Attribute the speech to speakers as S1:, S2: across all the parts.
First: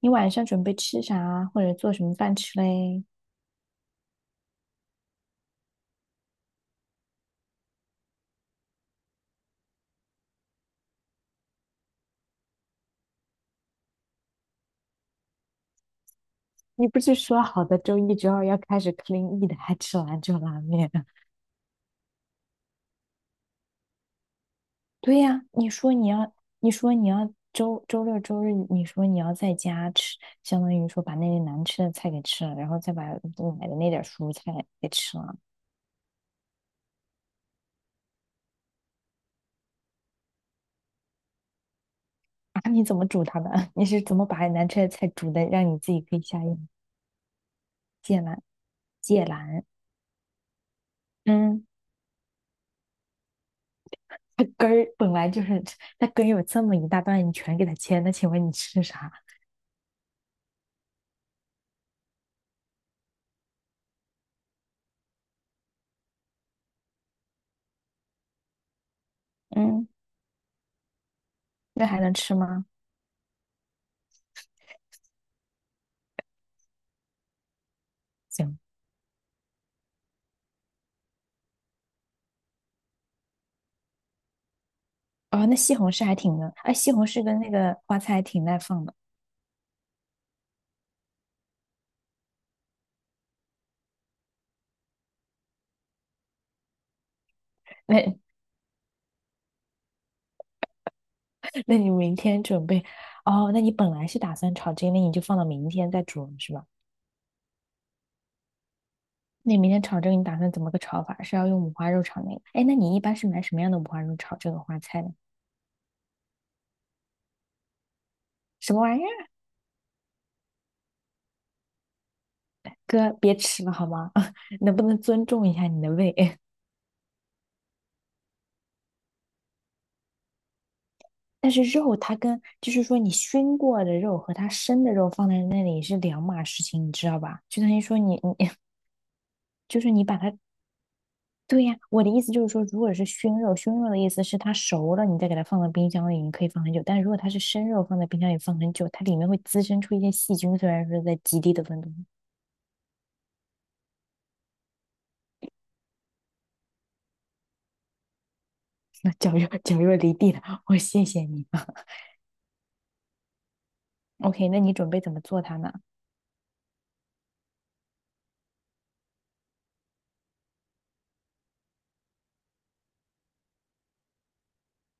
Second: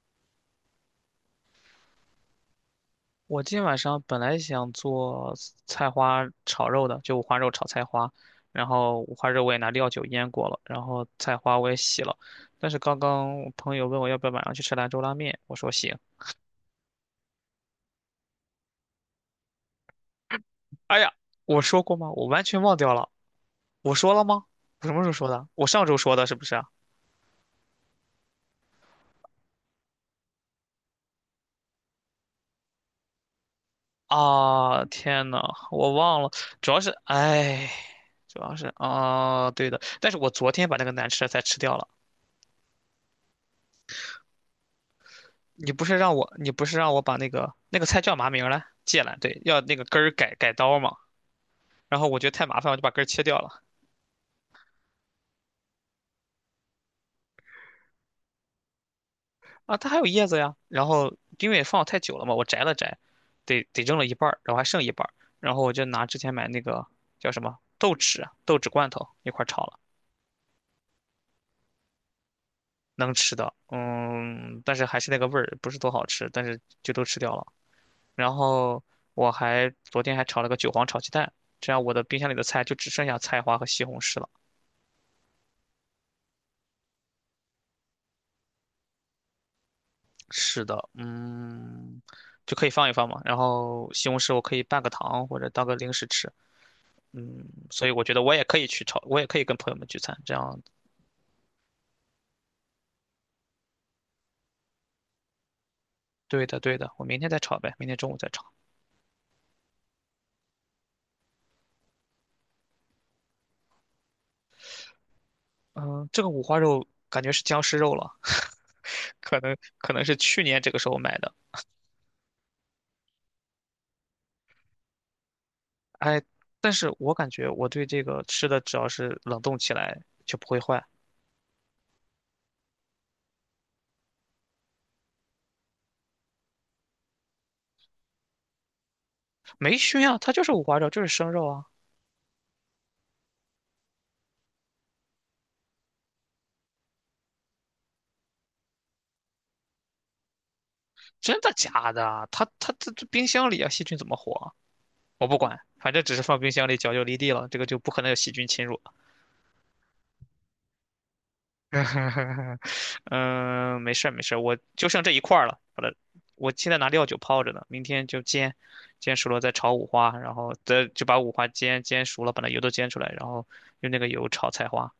S1: 你晚上准备吃啥，或者做什么饭吃嘞？
S2: 我今天晚上本来想做菜花炒肉的，就五花肉炒菜花，然后五花肉我也拿料酒腌过了，然后菜花我也洗了，但是刚刚我朋友问我要不要晚上去吃兰州拉面，我说行。
S1: 你不是说好的周一、周二要开始 clean eat，还吃兰州拉面？
S2: 哎呀，我说过吗？我完全忘掉了，我说了吗？我什么时候
S1: 对
S2: 说
S1: 呀，
S2: 的？我上周说的，是不是啊？
S1: 你说你要周六周日，你说你要在家吃，相当于说把那些难吃的菜给吃了，然后再把买的那点蔬菜
S2: 啊，
S1: 给吃
S2: 天
S1: 了。
S2: 呐，我忘了，主要是，哎，主要是啊，对的，但是我昨天把那个难吃的菜吃掉了。
S1: 啊，你怎么煮它的？你是怎么把难吃的菜煮的，让你自己可以下
S2: 你不
S1: 咽？
S2: 是让我把那个菜叫
S1: 芥
S2: 嘛
S1: 兰，
S2: 名儿来？芥兰，
S1: 芥
S2: 对，要
S1: 兰，
S2: 那个根儿改改刀嘛。
S1: 嗯，
S2: 然后我觉得太麻烦，我就把根儿切掉了。
S1: 它根儿本来就是它根儿有这么一大段，你全给它切，那请问你吃啥？
S2: 啊，它还有叶子呀。然后因为放太久了嘛，我摘了摘，得扔了一半儿，然后还剩一半儿。然后我就拿之前买那个叫什么豆豉啊豆豉罐头一块儿炒了，
S1: 嗯，那还能吃吗？
S2: 能吃的。嗯，但是还是那个味儿，不是多好吃，但是就都吃掉了。然
S1: 行，
S2: 后我还昨天还炒了个韭黄炒鸡蛋，这样我的冰箱里的菜就只剩下菜花和西红柿了。
S1: 哦，那西红柿还挺能，哎，西红柿跟那个花菜还挺耐放的。
S2: 是的，嗯，就可以放一放嘛。然后西红柿我可以拌个糖或者当个零食吃，嗯，所以
S1: 那
S2: 我觉 得我也可以去炒，我也可以跟朋友们聚餐，这样。
S1: 那你明天准备？哦，那你本来是打算炒这个，那你就放到明天再煮了
S2: 对
S1: 是
S2: 的，
S1: 吧？
S2: 对的，我明天再炒呗，明天中午再炒。
S1: 那你明天炒这个，你打算怎么个炒法？是要用五花肉炒那个？哎，那你一般是买什么样的五花肉炒这个花菜呢？
S2: 嗯，这个五花肉感觉是僵尸肉了，
S1: 什么玩意儿？
S2: 可能是去年这个时候买的。
S1: 哥，别吃了好吗？能不能尊重一下你的胃？
S2: 哎，但是我感觉我对这个吃的只要是冷冻起来就不会坏，
S1: 但是肉它跟就是说你熏过的肉和它生的肉放在那里是两码事情，你知道吧？就等于说你你
S2: 没
S1: 就是
S2: 熏
S1: 你把
S2: 啊，它
S1: 它，
S2: 就是五花肉，就是生肉啊。
S1: 对呀，我的意思就是说，如果是熏肉，熏肉的意思是它熟了，你再给它放到冰箱里，你可以放很久。但如果它是生肉，放在冰箱里放很久，它里面会滋生出一些细菌，虽然说在
S2: 真
S1: 极
S2: 的
S1: 低的温度。
S2: 假的啊？它这冰箱里啊，细菌怎么活啊？我不管，反正只是放冰箱里，脚就离地了，这个就不可能有细菌侵入。
S1: 那绞肉离地了，我谢谢你。啊
S2: 嗯，没事儿 没事儿，
S1: OK，
S2: 我
S1: 那你
S2: 就
S1: 准备
S2: 剩这
S1: 怎
S2: 一
S1: 么
S2: 块
S1: 做
S2: 儿
S1: 它
S2: 了，
S1: 呢？
S2: 把它，我现在拿料酒泡着呢，明天就煎，煎熟了再炒五花，然后再就把五花煎熟了，把那油都煎出来，然后用那个油炒菜花。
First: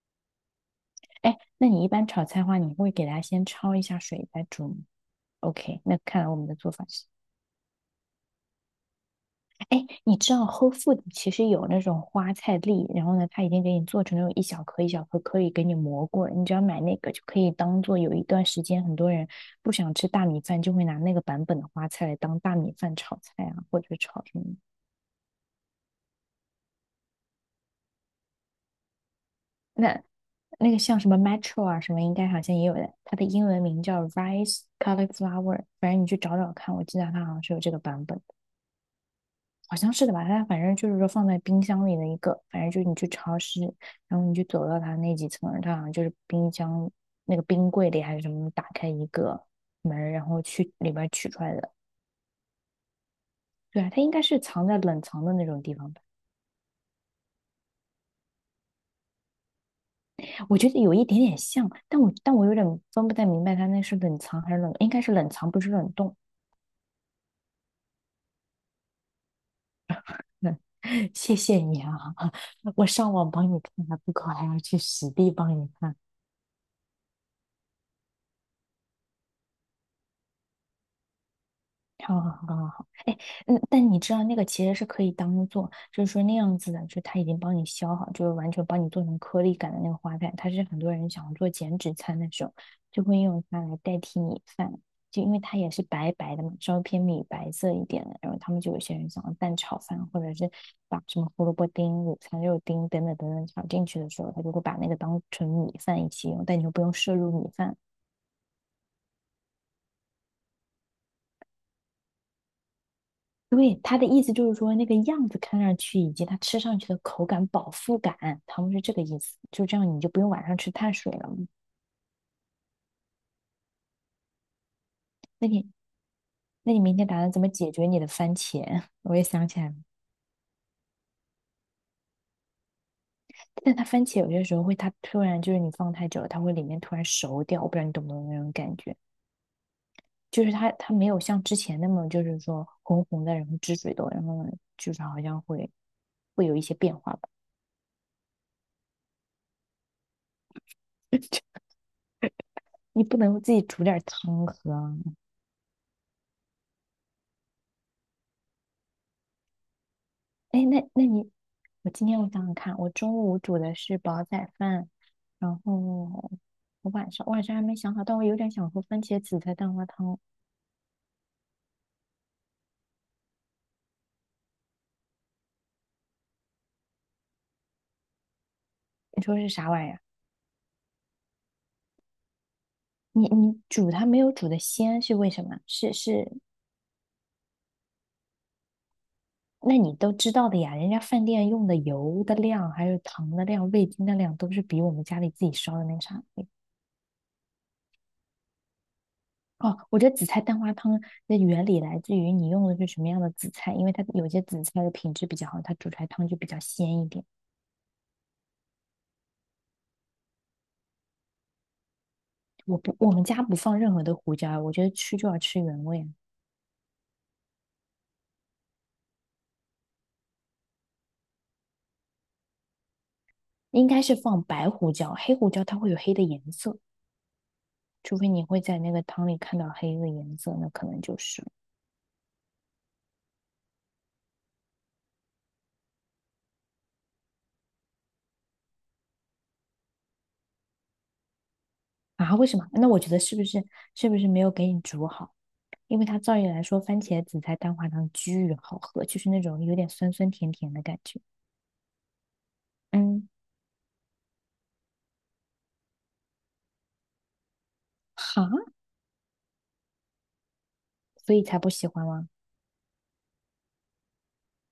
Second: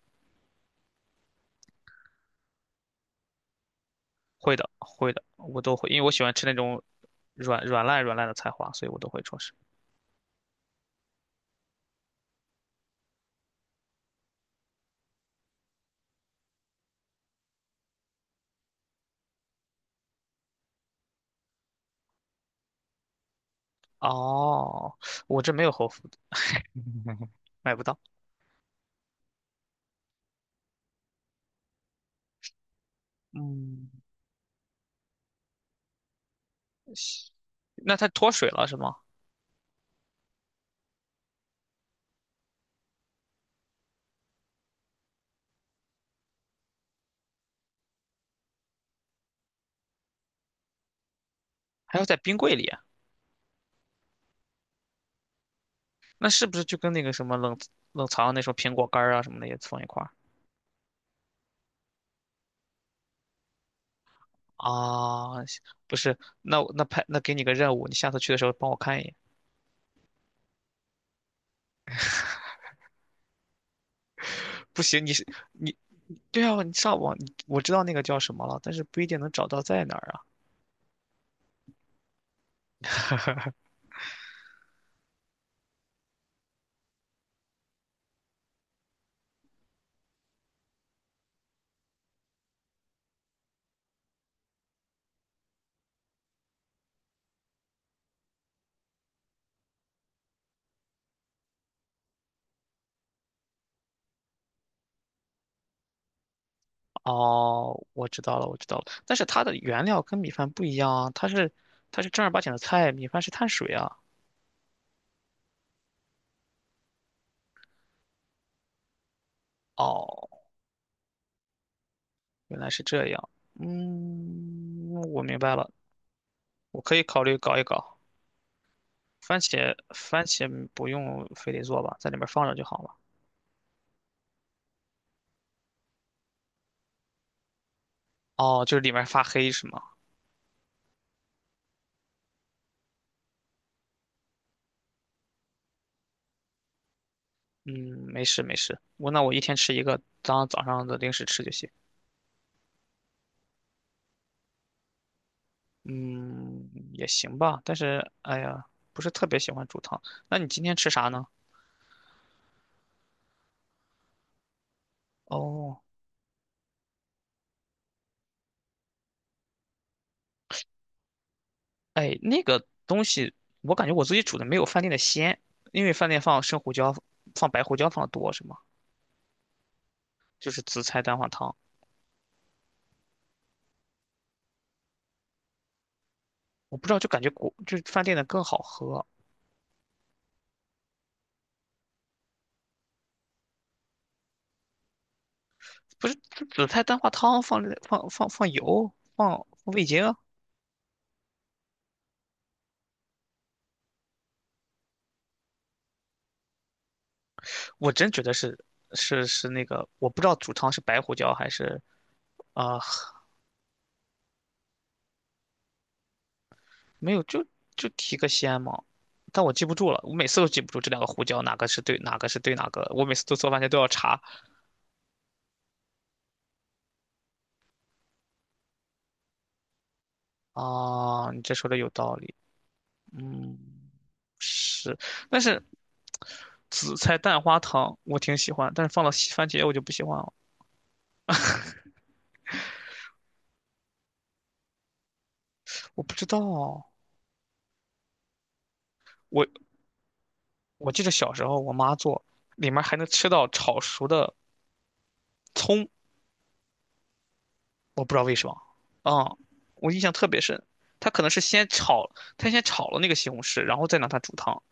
S1: 哎，那你一般炒菜的话，你会给它先焯一下水再
S2: 会的
S1: 煮吗
S2: 会的，我都
S1: ？OK，
S2: 会，因
S1: 那
S2: 为我
S1: 看
S2: 喜
S1: 来
S2: 欢
S1: 我
S2: 吃
S1: 们
S2: 那
S1: 的做
S2: 种
S1: 法是。
S2: 软软烂软烂的菜花，所以我都会做事。
S1: 哎，你知道 Whole Food 其实有那种花菜粒，然后呢，它已经给你做成那种一小颗一小颗，可以给你磨过你只要买那个，就可以当做有一段时间，很多人不想吃大米饭，就会拿那个版本的花菜来当大米饭炒菜啊，或者炒什么。
S2: 哦，我这没有侯府，买不到。
S1: 那那个像什么 Metro 啊什么，应该好像也有的。它的英文名
S2: 嗯，
S1: 叫 Rice Cauliflower，反正你去找找看，我记得它好像是有这个
S2: 那
S1: 版
S2: 它
S1: 本。
S2: 脱水了是吗？
S1: 好像是的吧？它反正就是说放在冰箱里的一个，反正就是你去超市，然后你就走到它那几层，它好像就是冰箱那个冰柜里还是什么，打开一个门，然后去里边取出来的。
S2: 还要在冰柜里啊，
S1: 对啊，它应该是藏在冷藏的那种地方吧？
S2: 那是不是就跟那个什么冷藏那种苹果干儿啊什么的也放一块儿
S1: 我觉得有一点点像，但我有点分不太明白它那是冷藏还是冷，应该是冷
S2: 啊？
S1: 藏，
S2: 行
S1: 不是冷
S2: 不
S1: 冻。
S2: 是，那我那派那给你个任务，你下次去的时候帮我看一眼。
S1: 嗯，谢谢你啊，我上网帮你看还不够，还要去
S2: 不行，
S1: 实
S2: 你是
S1: 地帮你
S2: 你
S1: 看。
S2: 对啊，你上网你我知道那个叫什么了，但是不一定能找到在哪儿啊。
S1: 好好好好好，哎，嗯，但你知道那个其实是可以当做，就是说那样子的，就它已经帮你削好，就是完全帮你做成颗粒感的那个花菜，它是很多人想要做减脂餐的时候，就会用它来代替米饭，就因为它也是白白的嘛，稍微偏米白色一点的，然后他们就有些人想要蛋炒饭，或者是把什么胡萝卜丁、午餐肉丁等等炒进去的时候，他就会把那个当成米饭一起用，但你就不用摄入米饭。
S2: 哦，我知道了，我知道了，但是它的原料跟米饭不一样啊，它是正儿八经的菜，米饭是碳水
S1: 对，
S2: 啊。
S1: 他的意思就是说，那个样子看上去以及它吃上去的口感、饱腹感，他们是这个意思。就这样，你就不
S2: 哦，
S1: 用晚上吃碳水了。
S2: 原来是这样，嗯，我明
S1: 那
S2: 白
S1: 你，
S2: 了，
S1: 那你
S2: 我
S1: 明
S2: 可以
S1: 天打
S2: 考
S1: 算
S2: 虑
S1: 怎么
S2: 搞一
S1: 解决
S2: 搞。
S1: 你的番茄？我也
S2: 番
S1: 想起来了，
S2: 茄番茄不用非得做吧，在里面放着就好了。
S1: 但它番茄有些时候会，它突然就是你放太久了，它会里面突然熟掉。我不知道你懂不懂那种
S2: 哦，就
S1: 感
S2: 是里
S1: 觉，
S2: 面发黑是吗？
S1: 就是它没有像之前那么就是说红红的，然后汁水多，然后就是好像会有一些变化吧。
S2: 嗯，没事没事，那我一天吃一个，当早上的零食吃就 行。
S1: 你不能自己煮点汤喝啊
S2: 嗯，也行吧，但是哎呀，不是特别喜欢煮汤。那你今
S1: 哎，
S2: 天
S1: 那
S2: 吃啥
S1: 那
S2: 呢？
S1: 你，我今天我想想看，我中午煮的是煲仔饭，然
S2: 哦，
S1: 后我晚上还没想好，但我有点想喝番茄紫菜蛋花汤。
S2: 哎，那个东西我感觉我自己煮的没有饭店的鲜，因为饭店放生胡椒、放白胡椒放的多是吗？
S1: 你说是啥玩意儿啊？
S2: 就是紫菜蛋花汤，
S1: 你你煮它没有煮的鲜是为什么？是，
S2: 我不知道，就感觉就是饭店的更好喝。
S1: 那你都知道的呀，人家饭店用的油的量、还有糖的量、味精的量都是比我们家里自己烧的那个
S2: 不是
S1: 啥
S2: 紫
S1: 的。
S2: 紫菜蛋花汤放了放放放油放
S1: 哦，
S2: 味
S1: 我
S2: 精
S1: 觉得
S2: 啊，
S1: 紫菜蛋花汤的原理来自于你用的是什么样的紫菜，因为它有些紫菜的品质比较好，它煮出来汤就比较鲜一点。
S2: 我真觉得是是那个，我不知道煮汤是白胡椒还是啊、
S1: 我们家不放任何的胡椒，我觉得吃就要吃原味啊
S2: 没有就提个鲜嘛，但我记不住了，我每次都记不住这两个胡椒哪个是对哪个是对哪个，我每次都做饭前都要
S1: 应该是
S2: 查
S1: 放白胡椒，黑胡椒它会有黑的颜色，除非你会在那个汤里看到黑的颜色，那可能就
S2: 啊。你
S1: 是
S2: 这说的有道理，嗯，是，但是紫菜蛋花汤我挺喜欢，但是放了西番茄我就不喜欢了，
S1: 啊，为什么？那我觉得是不是没有给你煮好？因
S2: 我
S1: 为
S2: 不
S1: 它
S2: 知
S1: 照
S2: 道
S1: 理来说，
S2: 啊，
S1: 番茄紫菜蛋花汤巨好喝，就是那种
S2: 我
S1: 有点酸酸甜甜的
S2: 我
S1: 感
S2: 记得
S1: 觉。
S2: 小时候我妈做，里面还能吃
S1: 嗯，
S2: 到炒熟的葱，我不知道为
S1: 哈，
S2: 什么，啊、我印象特别深。她可能
S1: 所
S2: 是
S1: 以才
S2: 先
S1: 不喜欢
S2: 炒，
S1: 吗？
S2: 她先炒了那个西红柿，然后再拿它煮汤。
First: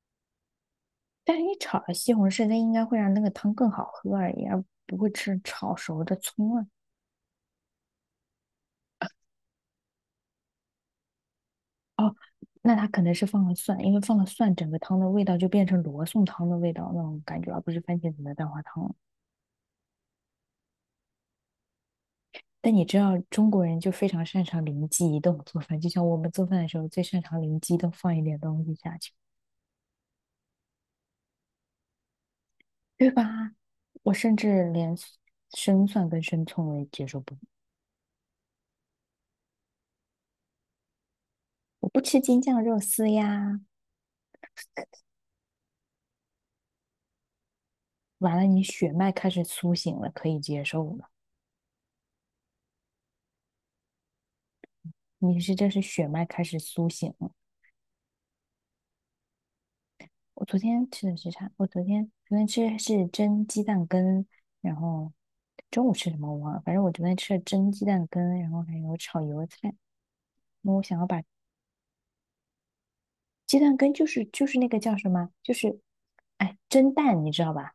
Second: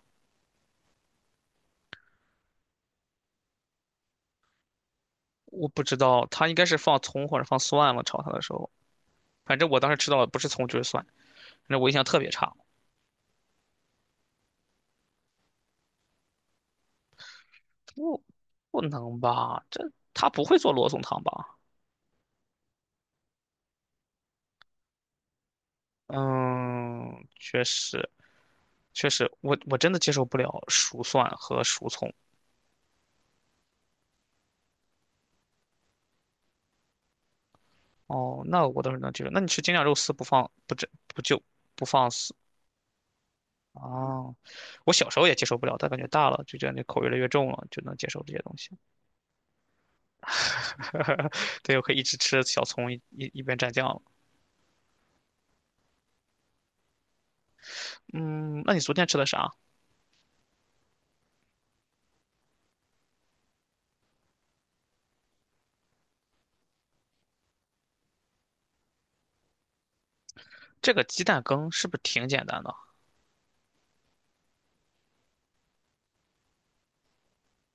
S1: 但是你炒了西红柿，那应该会让那个汤更好喝而已，而不会吃
S2: 我
S1: 炒
S2: 不知
S1: 熟的
S2: 道，她应
S1: 葱
S2: 该
S1: 啊。
S2: 是放葱或者放蒜了，炒它的时候。反正我当时吃到的不是葱就是蒜，反正我印象
S1: 哦，
S2: 特别差。
S1: 那他可能是放了蒜，因为放了蒜，整个汤的味道就变成罗宋汤的味道那种感觉，而不是番茄
S2: 不，
S1: 子的蛋花
S2: 不
S1: 汤。
S2: 能吧？这她不会做罗宋汤吧？
S1: 但你知道中国人就非常擅长灵机一动做饭，就像我们做饭的时候最擅
S2: 嗯，
S1: 长灵
S2: 确
S1: 机一动
S2: 实，
S1: 放一点东西下
S2: 确
S1: 去，
S2: 实，我真的接受不了熟蒜和熟葱。
S1: 对吧？我甚至连生蒜跟生葱我也接受不了，
S2: 哦，那我倒是能接受。那你吃京酱肉丝不放不蘸不就不
S1: 我不
S2: 放
S1: 吃
S2: 丝
S1: 京酱肉丝呀。
S2: 啊？我小时候也接受不了，但感觉大了就觉得那口越来越重了，就能接受这
S1: 完
S2: 些
S1: 了，
S2: 东
S1: 你
S2: 西。
S1: 血脉开始苏醒了，可以接受了。
S2: 对，我可以一直吃小葱，一边蘸酱了。
S1: 你是这是血脉开始苏醒了。
S2: 嗯，那你昨天吃的啥？
S1: 我昨天吃的是啥？我昨天吃的是蒸鸡蛋羹，然后中午吃什么我忘了，反正我昨天吃了蒸鸡蛋羹，然后还有炒油菜。那我
S2: 这
S1: 想
S2: 个
S1: 要
S2: 鸡
S1: 把
S2: 蛋羹是不是挺简单的？
S1: 鸡蛋羹就是那个叫什么，就是哎蒸蛋，你知道吧？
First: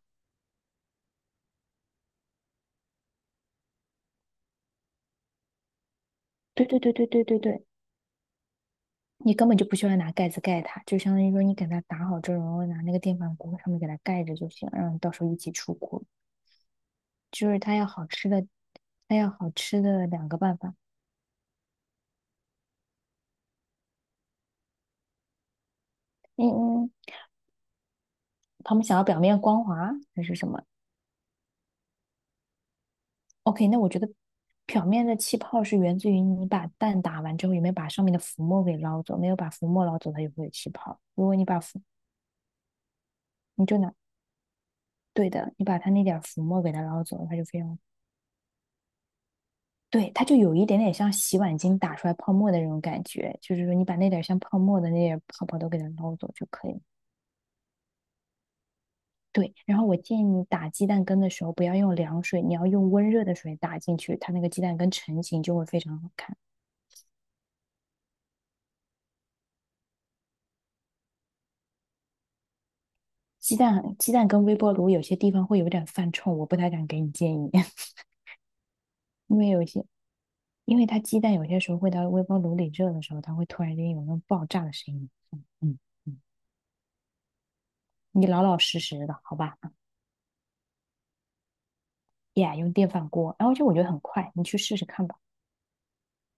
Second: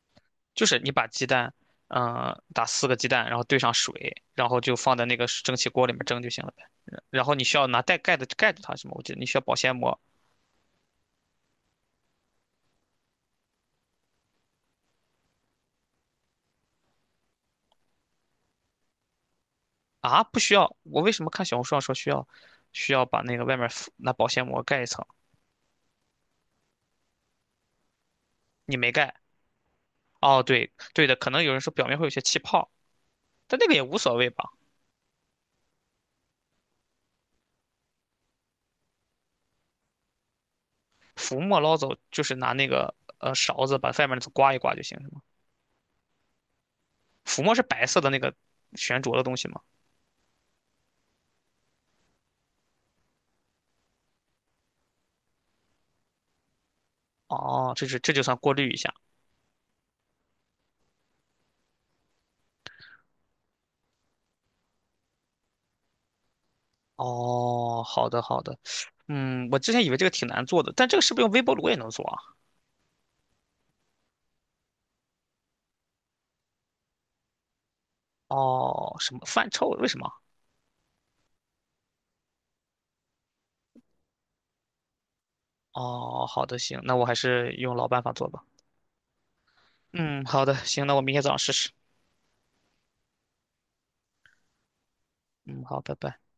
S2: 就是你把鸡蛋，嗯、打四个鸡蛋，然后兑上水，然后就放在那个蒸汽锅里面蒸就行了呗。
S1: 对对对
S2: 然
S1: 对
S2: 然
S1: 对
S2: 后
S1: 对
S2: 你需
S1: 对，
S2: 要拿带盖的盖住它，什么？我记得你
S1: 你
S2: 需要
S1: 根
S2: 保
S1: 本就不
S2: 鲜
S1: 需要
S2: 膜，
S1: 拿盖子盖它，就相当于说你给它打好之后，然后拿那个电饭锅上面给它盖着就行，让你到时候一起出锅。就是它要好吃的，它要好吃的
S2: 啊，
S1: 两个
S2: 不需
S1: 办法。
S2: 要。我为什么看小红书上说需要，需要把那个外面敷拿保鲜膜盖一层？
S1: 嗯嗯。他
S2: 你
S1: 们
S2: 没
S1: 想要
S2: 盖。
S1: 表面光滑还是
S2: 哦，
S1: 什么
S2: 对对的，可能有人说表面会有些气泡，但那
S1: ？OK，
S2: 个
S1: 那
S2: 也
S1: 我
S2: 无
S1: 觉得
S2: 所谓吧。
S1: 表面的气泡是源自于你把蛋打完之后有没有把上面的浮沫给捞走，没有把浮沫捞走，它就会有气泡。如果
S2: 浮
S1: 你把
S2: 沫捞
S1: 浮，
S2: 走就是拿那个勺
S1: 你
S2: 子
S1: 就
S2: 把
S1: 拿，
S2: 外面那层刮一刮就行，是吗？
S1: 对的，你把它那点浮沫给它捞走，它
S2: 浮
S1: 就
S2: 沫
S1: 非
S2: 是
S1: 常，
S2: 白色的那个悬浊的东西吗？
S1: 对，它就有一点点像洗碗巾打出来泡沫的那种感觉，就是说你把那点像泡沫的那点泡泡都给它捞走就可以了。
S2: 哦，这就算过滤一下。
S1: 对，然后我建议你打鸡蛋羹的时候不要用凉水，你要用温热的水打进去，它那个鸡蛋羹成型就会非常好看。
S2: 哦，好的好的。嗯，我之前以为这个挺难做的，但这个是不是用微波炉也能做啊？
S1: 鸡蛋跟微波炉有些地方会有点犯冲，我不太敢给你建议，
S2: 哦，什么
S1: 因为
S2: 饭
S1: 有
S2: 臭？
S1: 些，
S2: 为什么？
S1: 因为它鸡蛋有些时候会到微波炉里热的时候，它会突然间有那种爆炸的声音。嗯嗯，
S2: 哦，好的行，那我还是用老办法
S1: 你
S2: 做
S1: 老
S2: 吧。
S1: 老实实的，好吧？
S2: 嗯，好的，行，那我明天早上试试。
S1: 呀，用电饭锅，然后就我觉得很快，你去试试看吧。
S2: 嗯，好，拜拜。